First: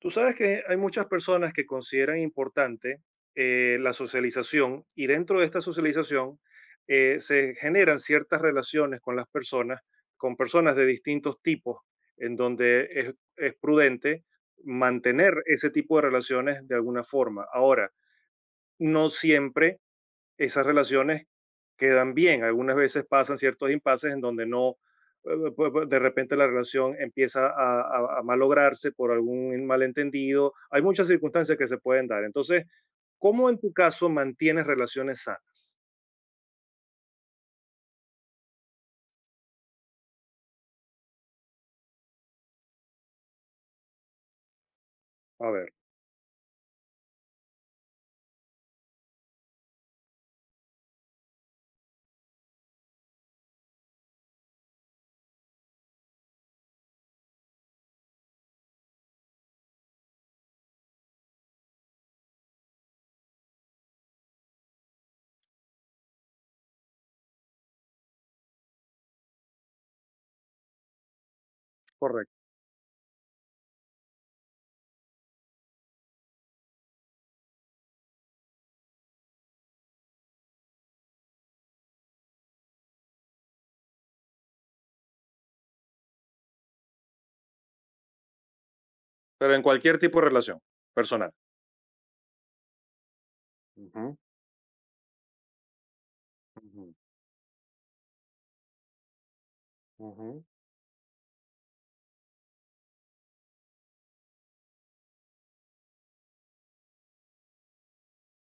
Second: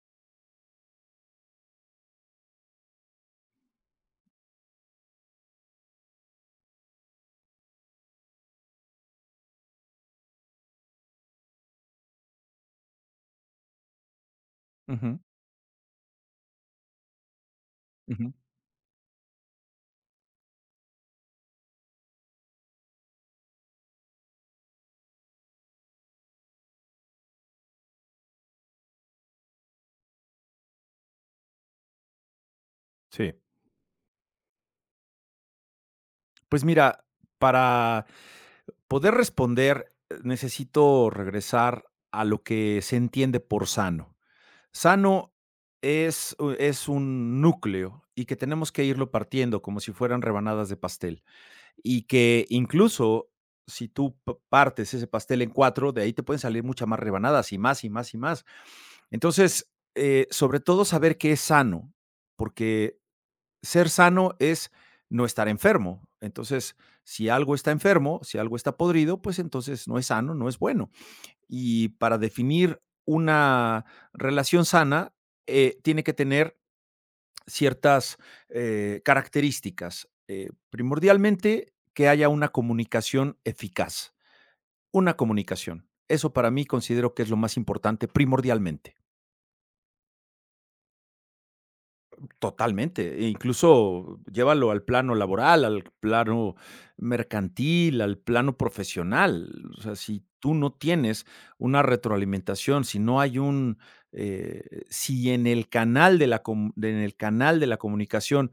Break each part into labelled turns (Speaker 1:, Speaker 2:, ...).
Speaker 1: Tú sabes que hay muchas personas que consideran importante la socialización, y dentro de esta socialización se generan ciertas relaciones con las personas, con personas de distintos tipos, en donde es prudente
Speaker 2: Ujú,
Speaker 1: mantener ese tipo de relaciones de alguna forma. Ahora,
Speaker 2: ujú.
Speaker 1: no siempre esas relaciones quedan bien. Algunas veces pasan ciertos impases en donde no, eh, pu- pu- de repente la relación empieza a malograrse por algún malentendido. Hay muchas circunstancias que se pueden dar. Entonces,
Speaker 2: Sí.
Speaker 1: ¿cómo en tu caso mantienes relaciones sanas?
Speaker 2: Pues mira, para poder responder, necesito regresar a lo que se entiende por sano. Sano
Speaker 1: A ver,
Speaker 2: es, es un núcleo y que tenemos que irlo partiendo como si fueran rebanadas de pastel. Y que incluso si tú partes ese pastel en cuatro, de ahí te pueden salir muchas más rebanadas y más y más y más. Entonces, sobre todo saber qué es sano, porque ser sano es no estar enfermo. Entonces, si algo está enfermo, si algo está podrido, pues entonces no es sano, no es bueno. Y para
Speaker 1: correcto.
Speaker 2: definir una relación sana, tiene que tener ciertas características. Primordialmente, que haya una comunicación eficaz, una comunicación. Eso para mí considero que es lo más importante primordialmente.
Speaker 1: Pero en cualquier tipo de relación personal.
Speaker 2: Totalmente, e incluso
Speaker 1: Ujú,
Speaker 2: llévalo al plano laboral, al plano
Speaker 1: ujú,
Speaker 2: mercantil, al plano profesional. O sea, si
Speaker 1: ujú.
Speaker 2: tú no tienes una retroalimentación, si no hay un, eh, si en el canal de la en el canal de la comunicación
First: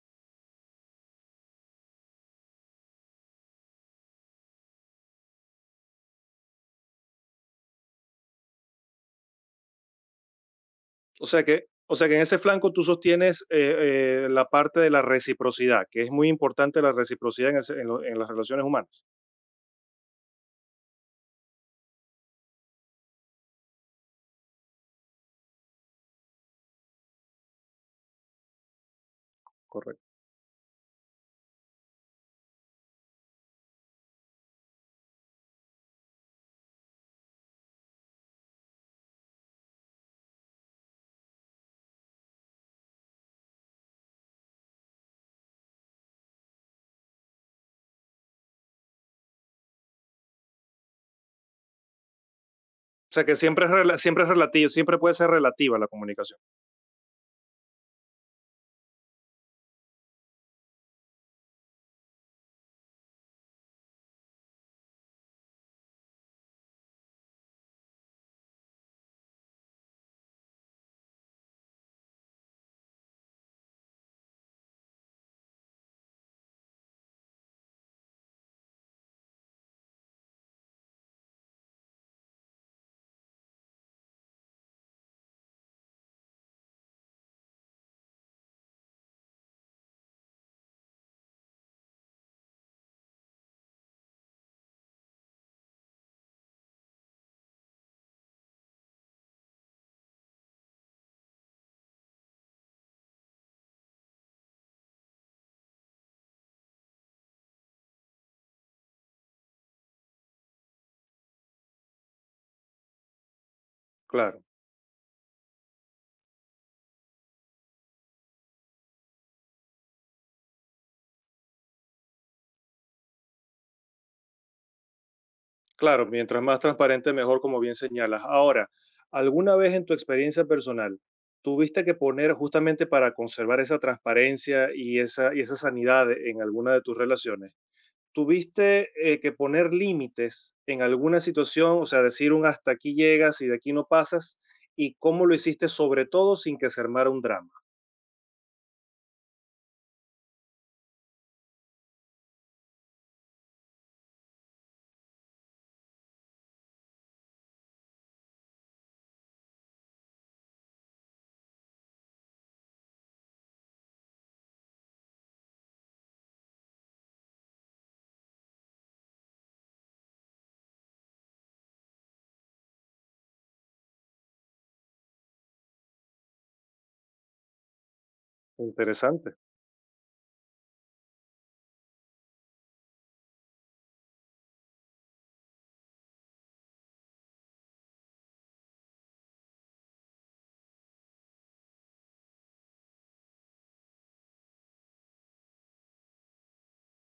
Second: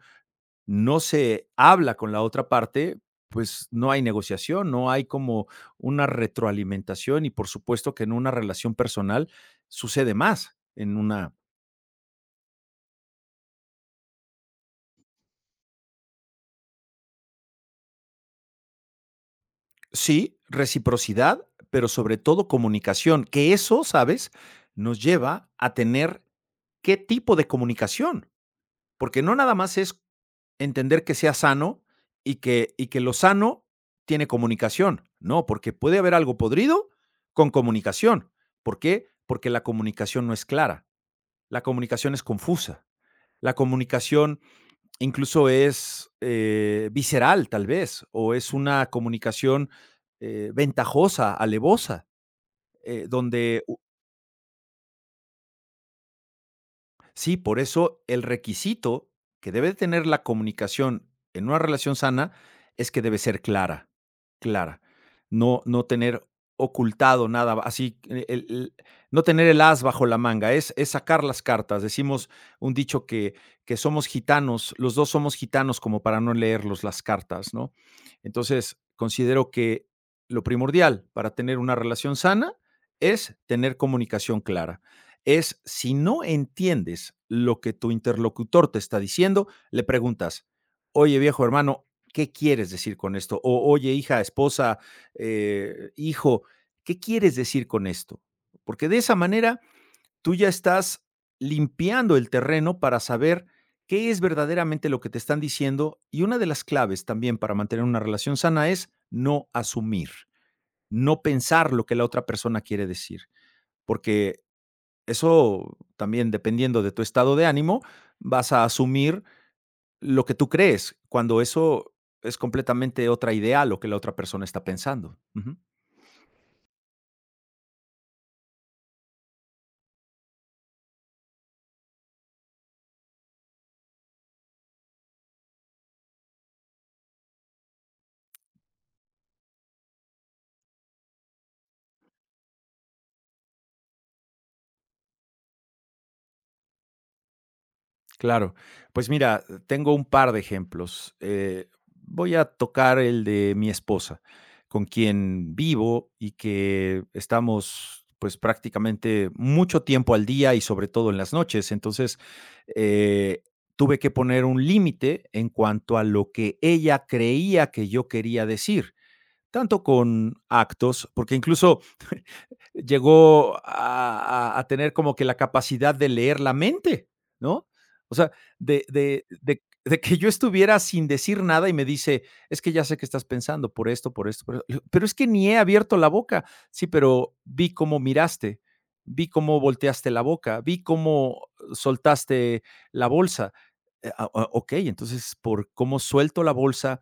Speaker 2: no se habla con la otra parte, pues no hay negociación, no hay como una retroalimentación y por supuesto que en una relación personal sucede más en
Speaker 1: O
Speaker 2: una.
Speaker 1: sea que, o sea que en ese flanco tú sostienes la parte de la reciprocidad, que es muy importante la reciprocidad en, ese- en lo- en las relaciones humanas.
Speaker 2: Sí, reciprocidad, pero sobre todo comunicación, que eso, ¿sabes? Nos lleva a tener qué tipo de comunicación, porque no nada más es
Speaker 1: Correcto.
Speaker 2: entender que sea sano y que lo sano tiene comunicación, no, porque puede haber algo podrido con comunicación. ¿Por qué? Porque la comunicación no es clara, la comunicación es confusa, la comunicación incluso es, visceral, tal vez, o es una comunicación, ventajosa, alevosa,
Speaker 1: O sea que
Speaker 2: donde.
Speaker 1: siempre es relativo, siempre puede ser relativa la comunicación.
Speaker 2: Sí, por eso el requisito que debe tener la comunicación en una relación sana es que debe ser clara, clara. No, no tener ocultado nada, así, no tener el as bajo la manga, es sacar las cartas. Decimos un dicho que somos gitanos, los dos somos gitanos como para no leerlos las cartas, ¿no? Entonces, considero que lo primordial para tener una relación sana es tener comunicación clara, es si no entiendes lo que tu interlocutor te está diciendo, le preguntas, oye viejo hermano, ¿qué quieres decir con esto? O oye hija, esposa, hijo, ¿qué quieres decir con esto? Porque de esa manera tú ya estás limpiando el terreno para saber qué es verdaderamente lo que te están diciendo. Y una de las claves también para mantener una relación sana es no asumir, no pensar lo que la otra persona quiere decir, porque
Speaker 1: Claro,
Speaker 2: eso también, dependiendo de tu estado de ánimo, vas a asumir lo que tú crees, cuando eso es completamente otra idea a lo que la otra persona está pensando. Ujú.
Speaker 1: claro, mientras más transparente, mejor, como bien señalas. Ahora, ¿alguna vez en tu experiencia personal tuviste que poner justamente para conservar esa transparencia y y esa sanidad en alguna de tus relaciones? ¿Tuviste que poner límites en alguna situación? O sea, decir un hasta aquí llegas y de aquí no pasas. ¿Y cómo lo hiciste, sobre todo sin que se armara un drama?
Speaker 2: Claro. Pues mira, tengo un par de ejemplos. Voy a tocar el de mi esposa, con quien vivo y que estamos pues prácticamente mucho tiempo al día y sobre todo en las noches. Entonces, eh, tuve que poner un límite en cuanto a lo que ella creía que yo quería decir, tanto con actos, porque incluso llegó a tener como que la capacidad de leer la mente, ¿no? O sea, de, de-
Speaker 1: Interesante.
Speaker 2: de- de que yo estuviera sin decir nada y me dice, es que ya sé que estás pensando por esto, por esto, por esto". Le digo, pero es que ni he abierto la boca. Sí, pero vi cómo miraste, vi cómo volteaste la boca, vi cómo soltaste la bolsa. Ah, ah, ok, entonces por cómo suelto la bolsa,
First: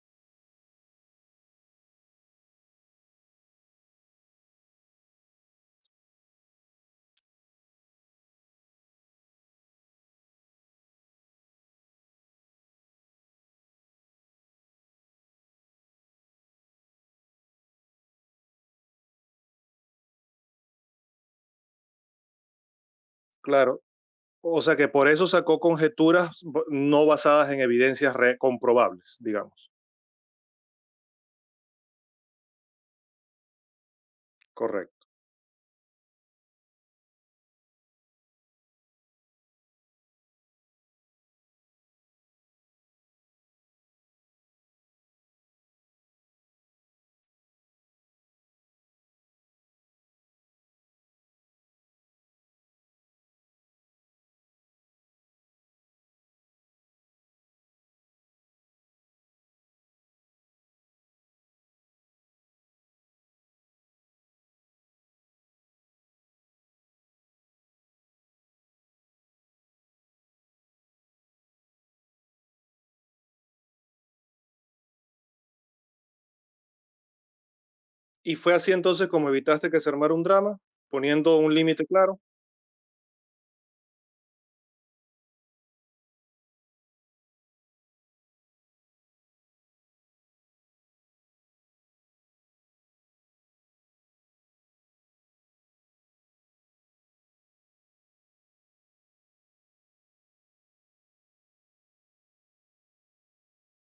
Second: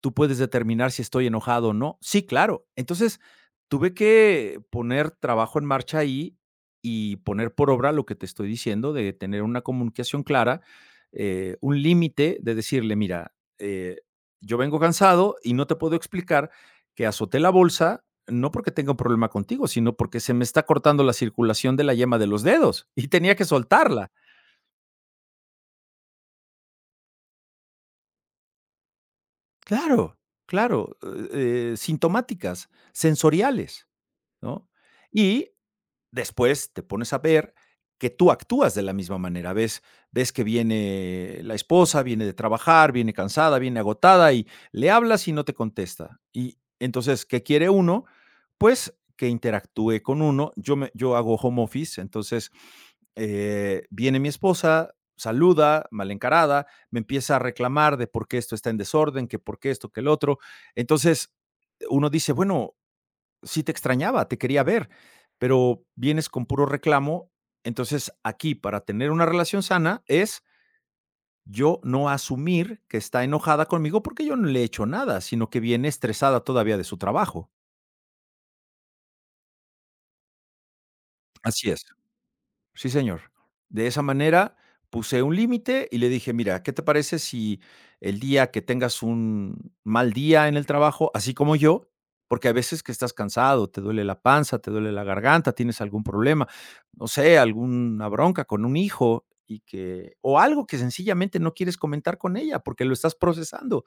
Speaker 2: tú puedes determinar si estoy enojado o no. Sí, claro. Entonces, tuve que poner trabajo en marcha ahí y poner por obra lo que te estoy diciendo de tener una comunicación clara, un límite de decirle, mira, eh, yo vengo cansado y no te puedo explicar que azoté la bolsa, no porque tenga un problema contigo, sino porque se me está cortando la circulación de la yema de los dedos y tenía que
Speaker 1: Claro.
Speaker 2: soltarla.
Speaker 1: O sea que por eso sacó conjeturas no basadas en evidencias comprobables, digamos.
Speaker 2: Claro, claro, sintomáticas, sensoriales. ¿No?
Speaker 1: Correcto.
Speaker 2: Y después te pones a ver que tú actúas de la misma manera. Ves, ves que viene la esposa, viene de trabajar, viene cansada, viene agotada y le hablas y no te contesta. Y entonces, ¿qué quiere uno? Pues que interactúe con uno. Yo hago home office, entonces viene mi esposa, saluda, mal encarada, me empieza a reclamar de por qué esto está en desorden, que por qué esto, que el otro. Entonces, uno dice, bueno, sí, te extrañaba, te quería ver, pero vienes con puro reclamo. Entonces, aquí para tener una relación sana es yo no asumir que está enojada conmigo porque yo no le he hecho nada, sino que viene estresada todavía de su trabajo.
Speaker 1: Y fue así entonces como evitaste que se armara un drama, poniendo un
Speaker 2: Así es.
Speaker 1: límite claro.
Speaker 2: Sí, señor. De esa manera, puse un límite y le dije: "Mira, ¿qué te parece si el día que tengas un mal día en el trabajo, así como yo?" Porque a veces que estás cansado, te duele la panza, te duele la garganta, tienes algún problema, no sé, alguna bronca con un hijo y que o algo que sencillamente no quieres comentar con ella porque lo estás procesando.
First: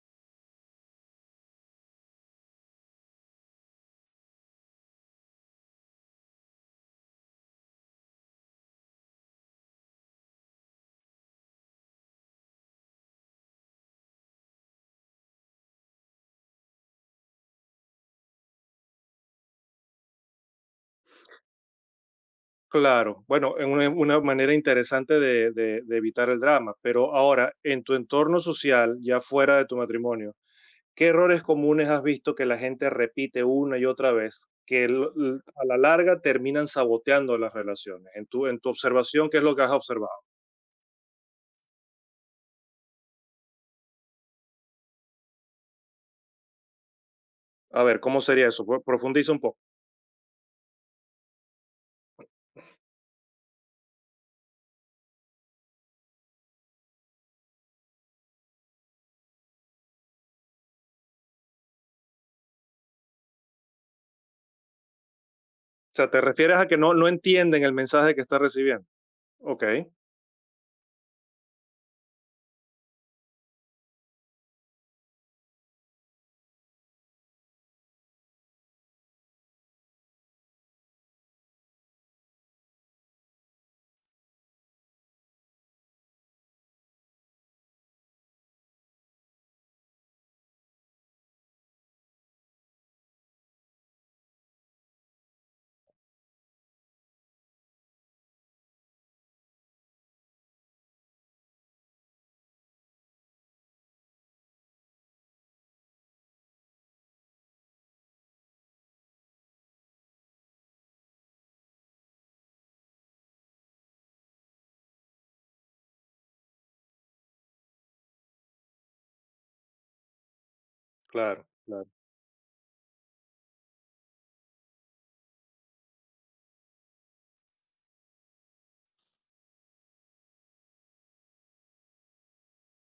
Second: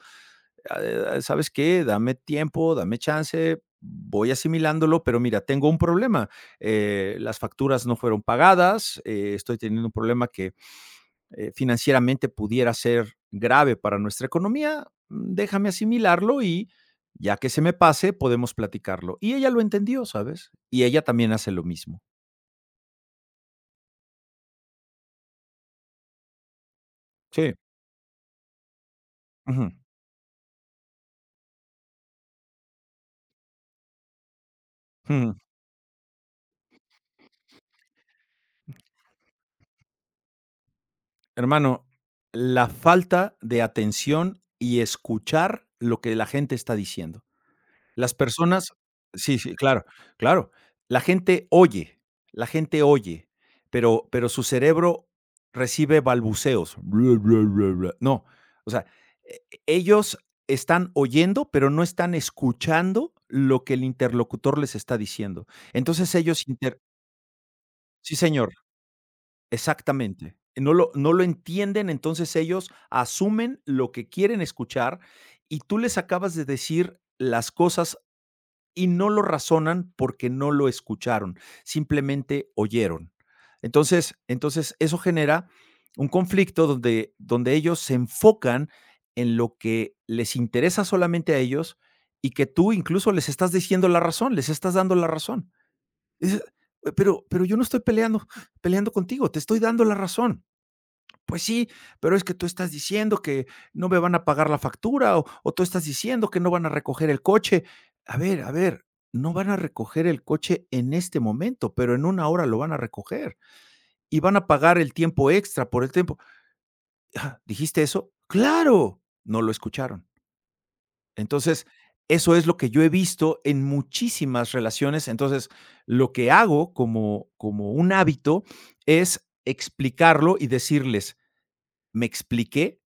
Speaker 2: Ah, ¿sabes qué? Dame tiempo, dame chance, voy asimilándolo, pero mira, tengo un problema. Las facturas no fueron pagadas, estoy teniendo un problema que financieramente pudiera ser grave para nuestra economía. Déjame asimilarlo y ya que se me pase, podemos platicarlo. Y ella lo entendió, ¿sabes? Y ella también hace lo mismo.
Speaker 1: Claro, bueno, en una manera interesante de evitar el drama, pero
Speaker 2: Sí.
Speaker 1: ahora, en tu entorno social, ya fuera de
Speaker 2: Ujú,
Speaker 1: tu matrimonio, ¿qué errores comunes has visto que la gente repite una y otra vez que
Speaker 2: ujú.
Speaker 1: a la larga terminan saboteando las relaciones? En tu observación, ¿qué es lo que has observado?
Speaker 2: Hermano, la falta de atención y escuchar lo que la gente está diciendo.
Speaker 1: A ver,
Speaker 2: Las
Speaker 1: ¿cómo sería eso?
Speaker 2: personas
Speaker 1: Profundiza
Speaker 2: sí,
Speaker 1: un
Speaker 2: sí,
Speaker 1: poco.
Speaker 2: claro, claro. La gente oye, la gente oye, pero su cerebro recibe balbuceos. Bla, bla, bla, bla. No, o sea, ellos están oyendo, pero no están escuchando lo que el interlocutor les está diciendo.
Speaker 1: O sea,
Speaker 2: Entonces,
Speaker 1: te
Speaker 2: ellos
Speaker 1: refieres a que
Speaker 2: inter
Speaker 1: no entienden el mensaje
Speaker 2: sí,
Speaker 1: que está
Speaker 2: señor,
Speaker 1: recibiendo. Ok,
Speaker 2: exactamente. No lo entienden, entonces ellos asumen lo que quieren escuchar, y tú les acabas de decir las cosas y no lo razonan porque no lo escucharon, simplemente oyeron. Entonces, eso genera un conflicto donde ellos se enfocan en lo que les interesa solamente a ellos y que tú incluso les estás diciendo la razón, les estás dando la razón. Dices, "Pero, yo no estoy peleando, peleando contigo, te estoy dando la razón. Pues sí, pero es que tú estás diciendo que no me van a pagar la factura o tú estás diciendo que no van a recoger el coche. A ver, no van a recoger el coche en este momento, pero en una hora lo van a recoger y van a pagar el tiempo extra por el tiempo. Ah, ¿dijiste eso? Claro, no lo escucharon.
Speaker 1: claro,
Speaker 2: Entonces,
Speaker 1: claro,
Speaker 2: eso es lo que yo he visto en muchísimas relaciones. Entonces, lo que hago como un hábito es explicarlo y decirles, me expliqué.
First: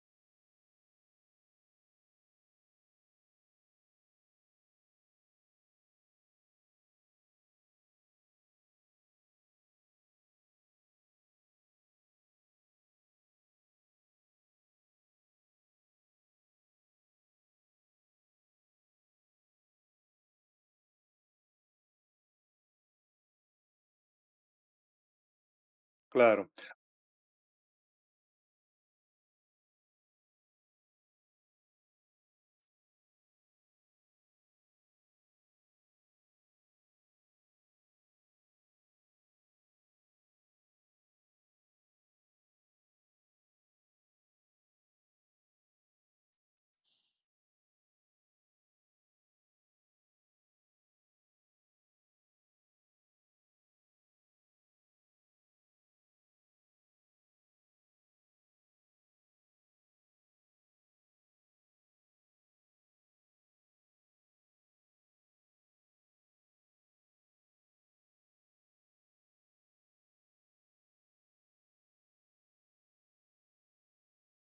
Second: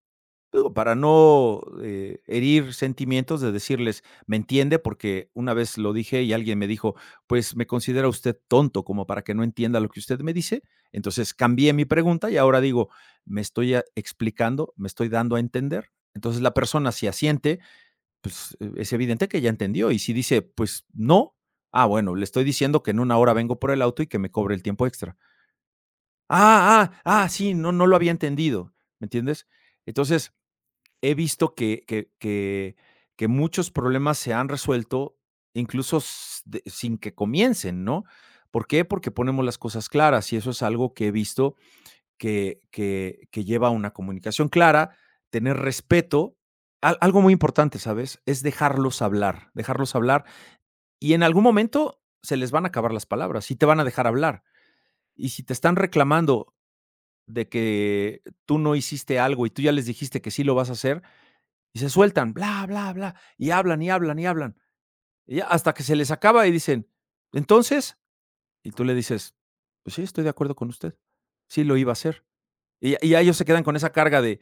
Speaker 2: Digo, para no, herir sentimientos de decirles: "Me entiende", porque una vez lo dije y alguien me dijo: "Pues, me considera usted tonto como para que no entienda lo que usted me dice". Entonces, cambié mi pregunta y ahora digo: "Me estoy a explicando, me estoy dando a entender". Entonces, la persona si asiente, pues, es evidente que ya entendió, y si dice: "Pues, no", ah, bueno, le estoy diciendo que en una hora vengo por el auto y que me cobre el tiempo extra.
Speaker 1: claro,
Speaker 2: Ah, ah, ah, sí, no, no lo había entendido, ¿me entiendes? Entonces, he visto que muchos problemas se han resuelto, incluso s de sin que comiencen, ¿no? ¿Por qué? Porque ponemos las cosas claras, y eso es algo que he visto que lleva a una comunicación clara, tener respeto. Al algo muy importante, ¿sabes? Es dejarlos hablar, y en algún momento se les van a acabar las palabras y te van a dejar hablar. Y si te están reclamando de que tú no hiciste algo y tú ya les dijiste que sí lo vas a hacer, y se sueltan, bla, bla, bla, y hablan, y hablan, y hablan, y ya hasta que se les acaba y dicen, entonces, y tú le dices, pues sí, estoy de acuerdo con usted, sí lo iba a hacer. Y ya ellos se quedan con esa carga de,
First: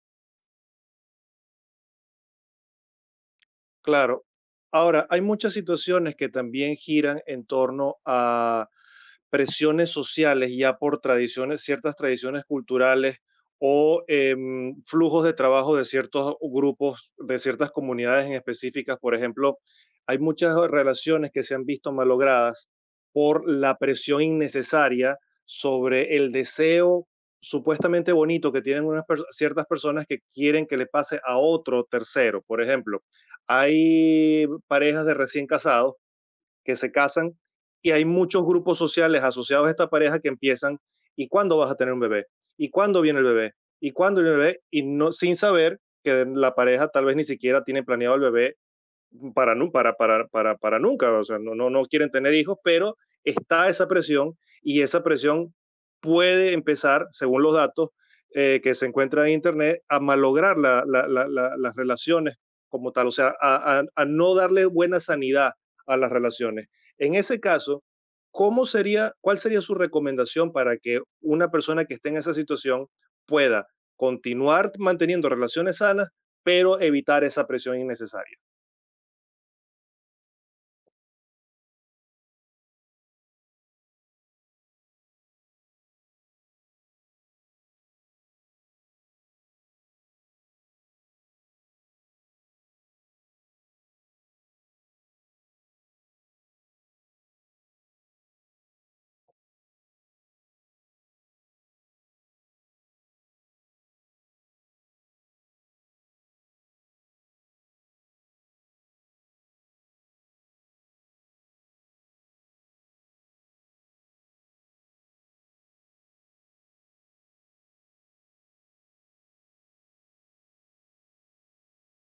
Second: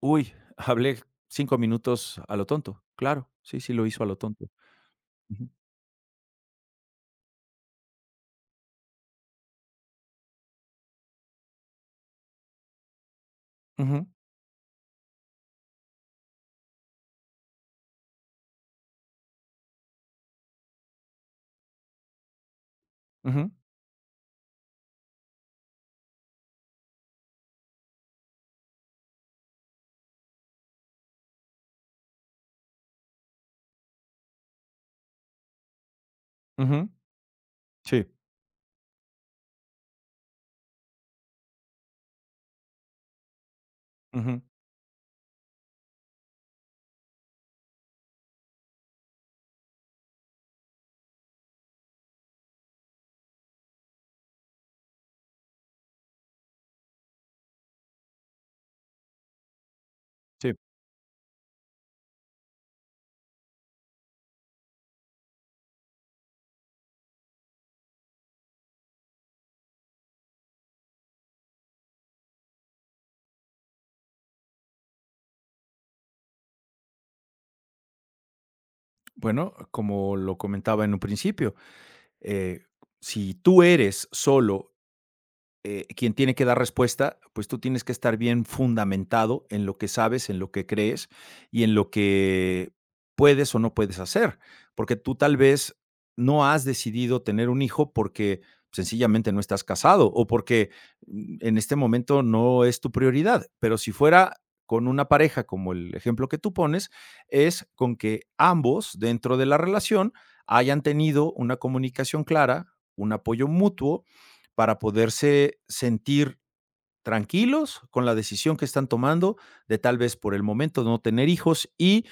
Speaker 2: uy, hablé 5 minutos a lo tonto. Claro, sí, sí lo hizo a lo
Speaker 1: claro.
Speaker 2: tonto.
Speaker 1: Ahora, hay
Speaker 2: Ujú,
Speaker 1: muchas situaciones que también giran en torno a presiones sociales, ya por tradiciones, ciertas tradiciones culturales o
Speaker 2: ujú,
Speaker 1: flujos de trabajo de ciertos grupos, de ciertas comunidades en específicas. Por ejemplo, hay muchas relaciones que se han visto malogradas por
Speaker 2: ujú,
Speaker 1: la presión innecesaria sobre el deseo supuestamente bonito que tienen ciertas personas que quieren que le pase a otro tercero. Por ejemplo, hay parejas de recién casados que
Speaker 2: ujú,
Speaker 1: se casan, y hay
Speaker 2: sí,
Speaker 1: muchos grupos sociales asociados a esta pareja que empiezan, ¿y cuándo vas a tener un bebé? ¿Y cuándo viene el bebé? ¿Y cuándo viene
Speaker 2: ujú.
Speaker 1: el bebé? Y no, sin saber que la pareja tal vez ni siquiera tiene planeado el bebé para, para nunca, o sea, no, no, no quieren tener hijos, pero está esa presión, y esa presión puede empezar, según los datos que se encuentran en Internet, a
Speaker 2: Sí.
Speaker 1: malograr las relaciones como tal, o sea, a no darle buena sanidad a las relaciones. En ese caso, ¿cómo sería, ¿cuál sería su recomendación para que una persona que esté en esa situación pueda continuar manteniendo relaciones sanas, pero evitar esa presión innecesaria?
Speaker 2: Bueno, como lo comentaba en un principio, eh, si tú eres solo quien tiene que dar respuesta, pues tú tienes que estar bien fundamentado en lo que sabes, en lo que crees y en lo que puedes o no puedes hacer, porque tú tal vez no has decidido tener un hijo porque sencillamente no estás casado o porque en este momento no es tu prioridad, pero si fuera con una pareja como el ejemplo que tú pones, es con que ambos dentro de la relación hayan tenido una comunicación clara, un apoyo mutuo para poderse sentir tranquilos con la decisión que están tomando de tal vez por el momento no tener hijos y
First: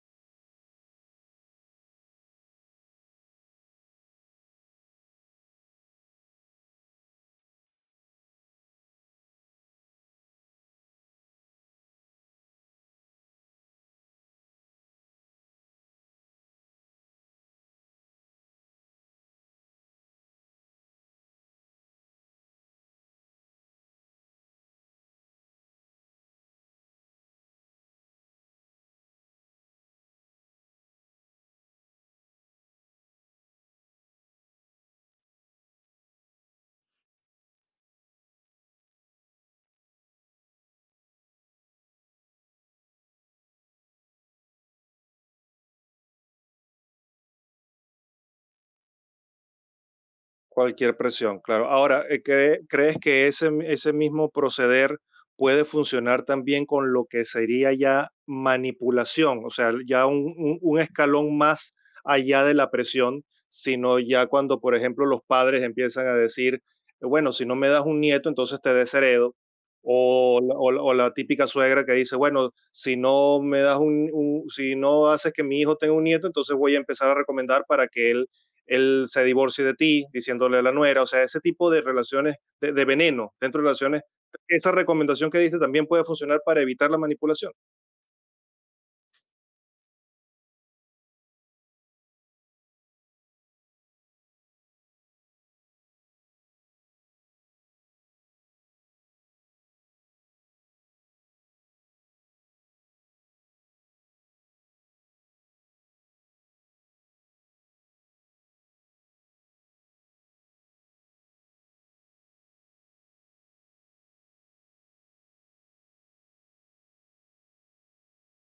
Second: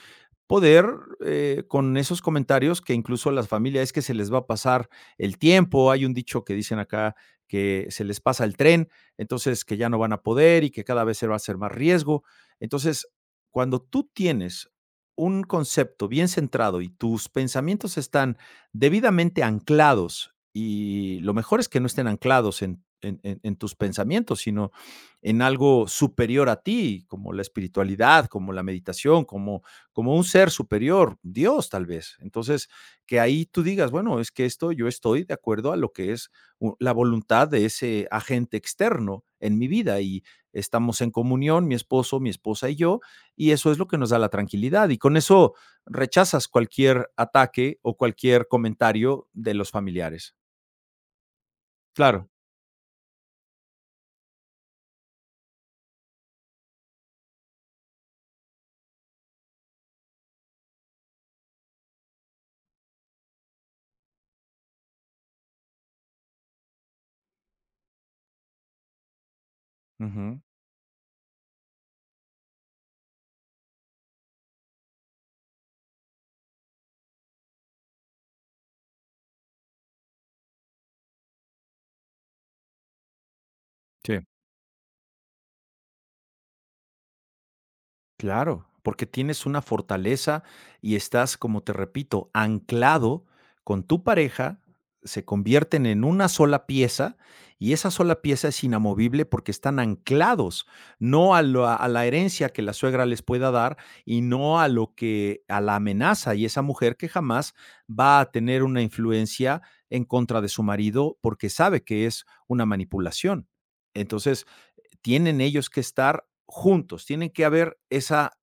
Speaker 2: poder, con esos comentarios que incluso a las familias es que se les va a pasar el tiempo. Hay un dicho que dicen acá que se les pasa el tren, entonces que ya no van a poder y que cada vez se va a hacer más riesgo. Entonces, cuando tú tienes un concepto bien centrado y tus pensamientos están debidamente anclados, y lo mejor es que no estén anclados en tus pensamientos, sino en algo superior a ti, como la espiritualidad, como la meditación, como un ser superior, Dios tal vez. Entonces, que ahí tú digas, bueno, es que esto yo estoy de acuerdo a lo que es la voluntad de ese agente externo en mi vida y estamos en comunión, mi esposo, mi esposa y yo, y eso es lo que nos da la tranquilidad. Y con eso rechazas cualquier ataque o cualquier comentario de los familiares.
Speaker 1: Cualquier presión, claro. Ahora,
Speaker 2: Claro.
Speaker 1: ¿crees que ese mismo proceder puede funcionar también con lo que sería ya manipulación? O sea, ya un escalón más allá de la presión, sino ya cuando, por ejemplo, los padres empiezan a decir, bueno, si no me das un nieto, entonces te desheredo. O,
Speaker 2: Ujú.
Speaker 1: o la típica suegra que dice, bueno, si no me das si no haces que mi hijo tenga un nieto, entonces voy a empezar a recomendar para que él se divorcie de ti, diciéndole a la nuera, o sea, ese tipo de relaciones de veneno dentro de relaciones,
Speaker 2: Sí.
Speaker 1: esa recomendación que diste también puede funcionar para evitar la manipulación.
Speaker 2: Claro, porque tienes una fortaleza y estás, como te repito, anclado con tu pareja, se convierten en una sola pieza y esa sola pieza es inamovible porque están anclados, no a la herencia que la suegra les pueda dar y no a lo que a la amenaza y esa mujer que jamás va a tener una influencia en contra de su marido porque sabe que es una manipulación. Entonces, tienen ellos que estar juntos, tienen que haber esa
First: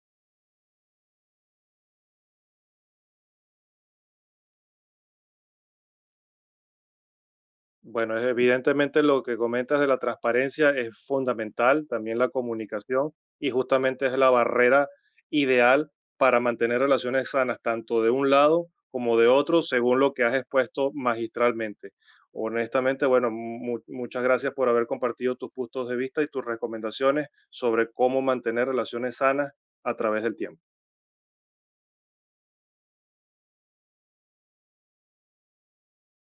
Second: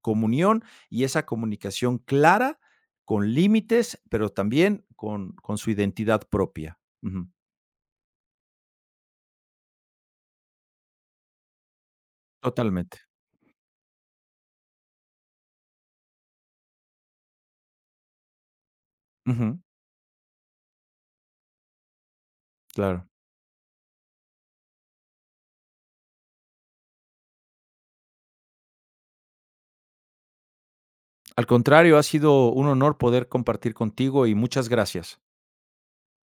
Speaker 2: comunión y esa comunicación clara, con límites, pero también con su identidad propia. Ujú.
Speaker 1: Bueno, es evidentemente lo que comentas de la transparencia es fundamental, también la
Speaker 2: Totalmente.
Speaker 1: comunicación, y justamente es la barrera ideal para mantener relaciones sanas, tanto de un lado como de
Speaker 2: Ujú.
Speaker 1: otro, según lo que has expuesto magistralmente. Honestamente,
Speaker 2: Claro.
Speaker 1: bueno, muchas gracias por haber compartido tus puntos de vista y tus recomendaciones sobre cómo mantener relaciones sanas a través del tiempo.
Speaker 2: Al contrario, ha sido un honor poder compartir contigo y muchas gracias.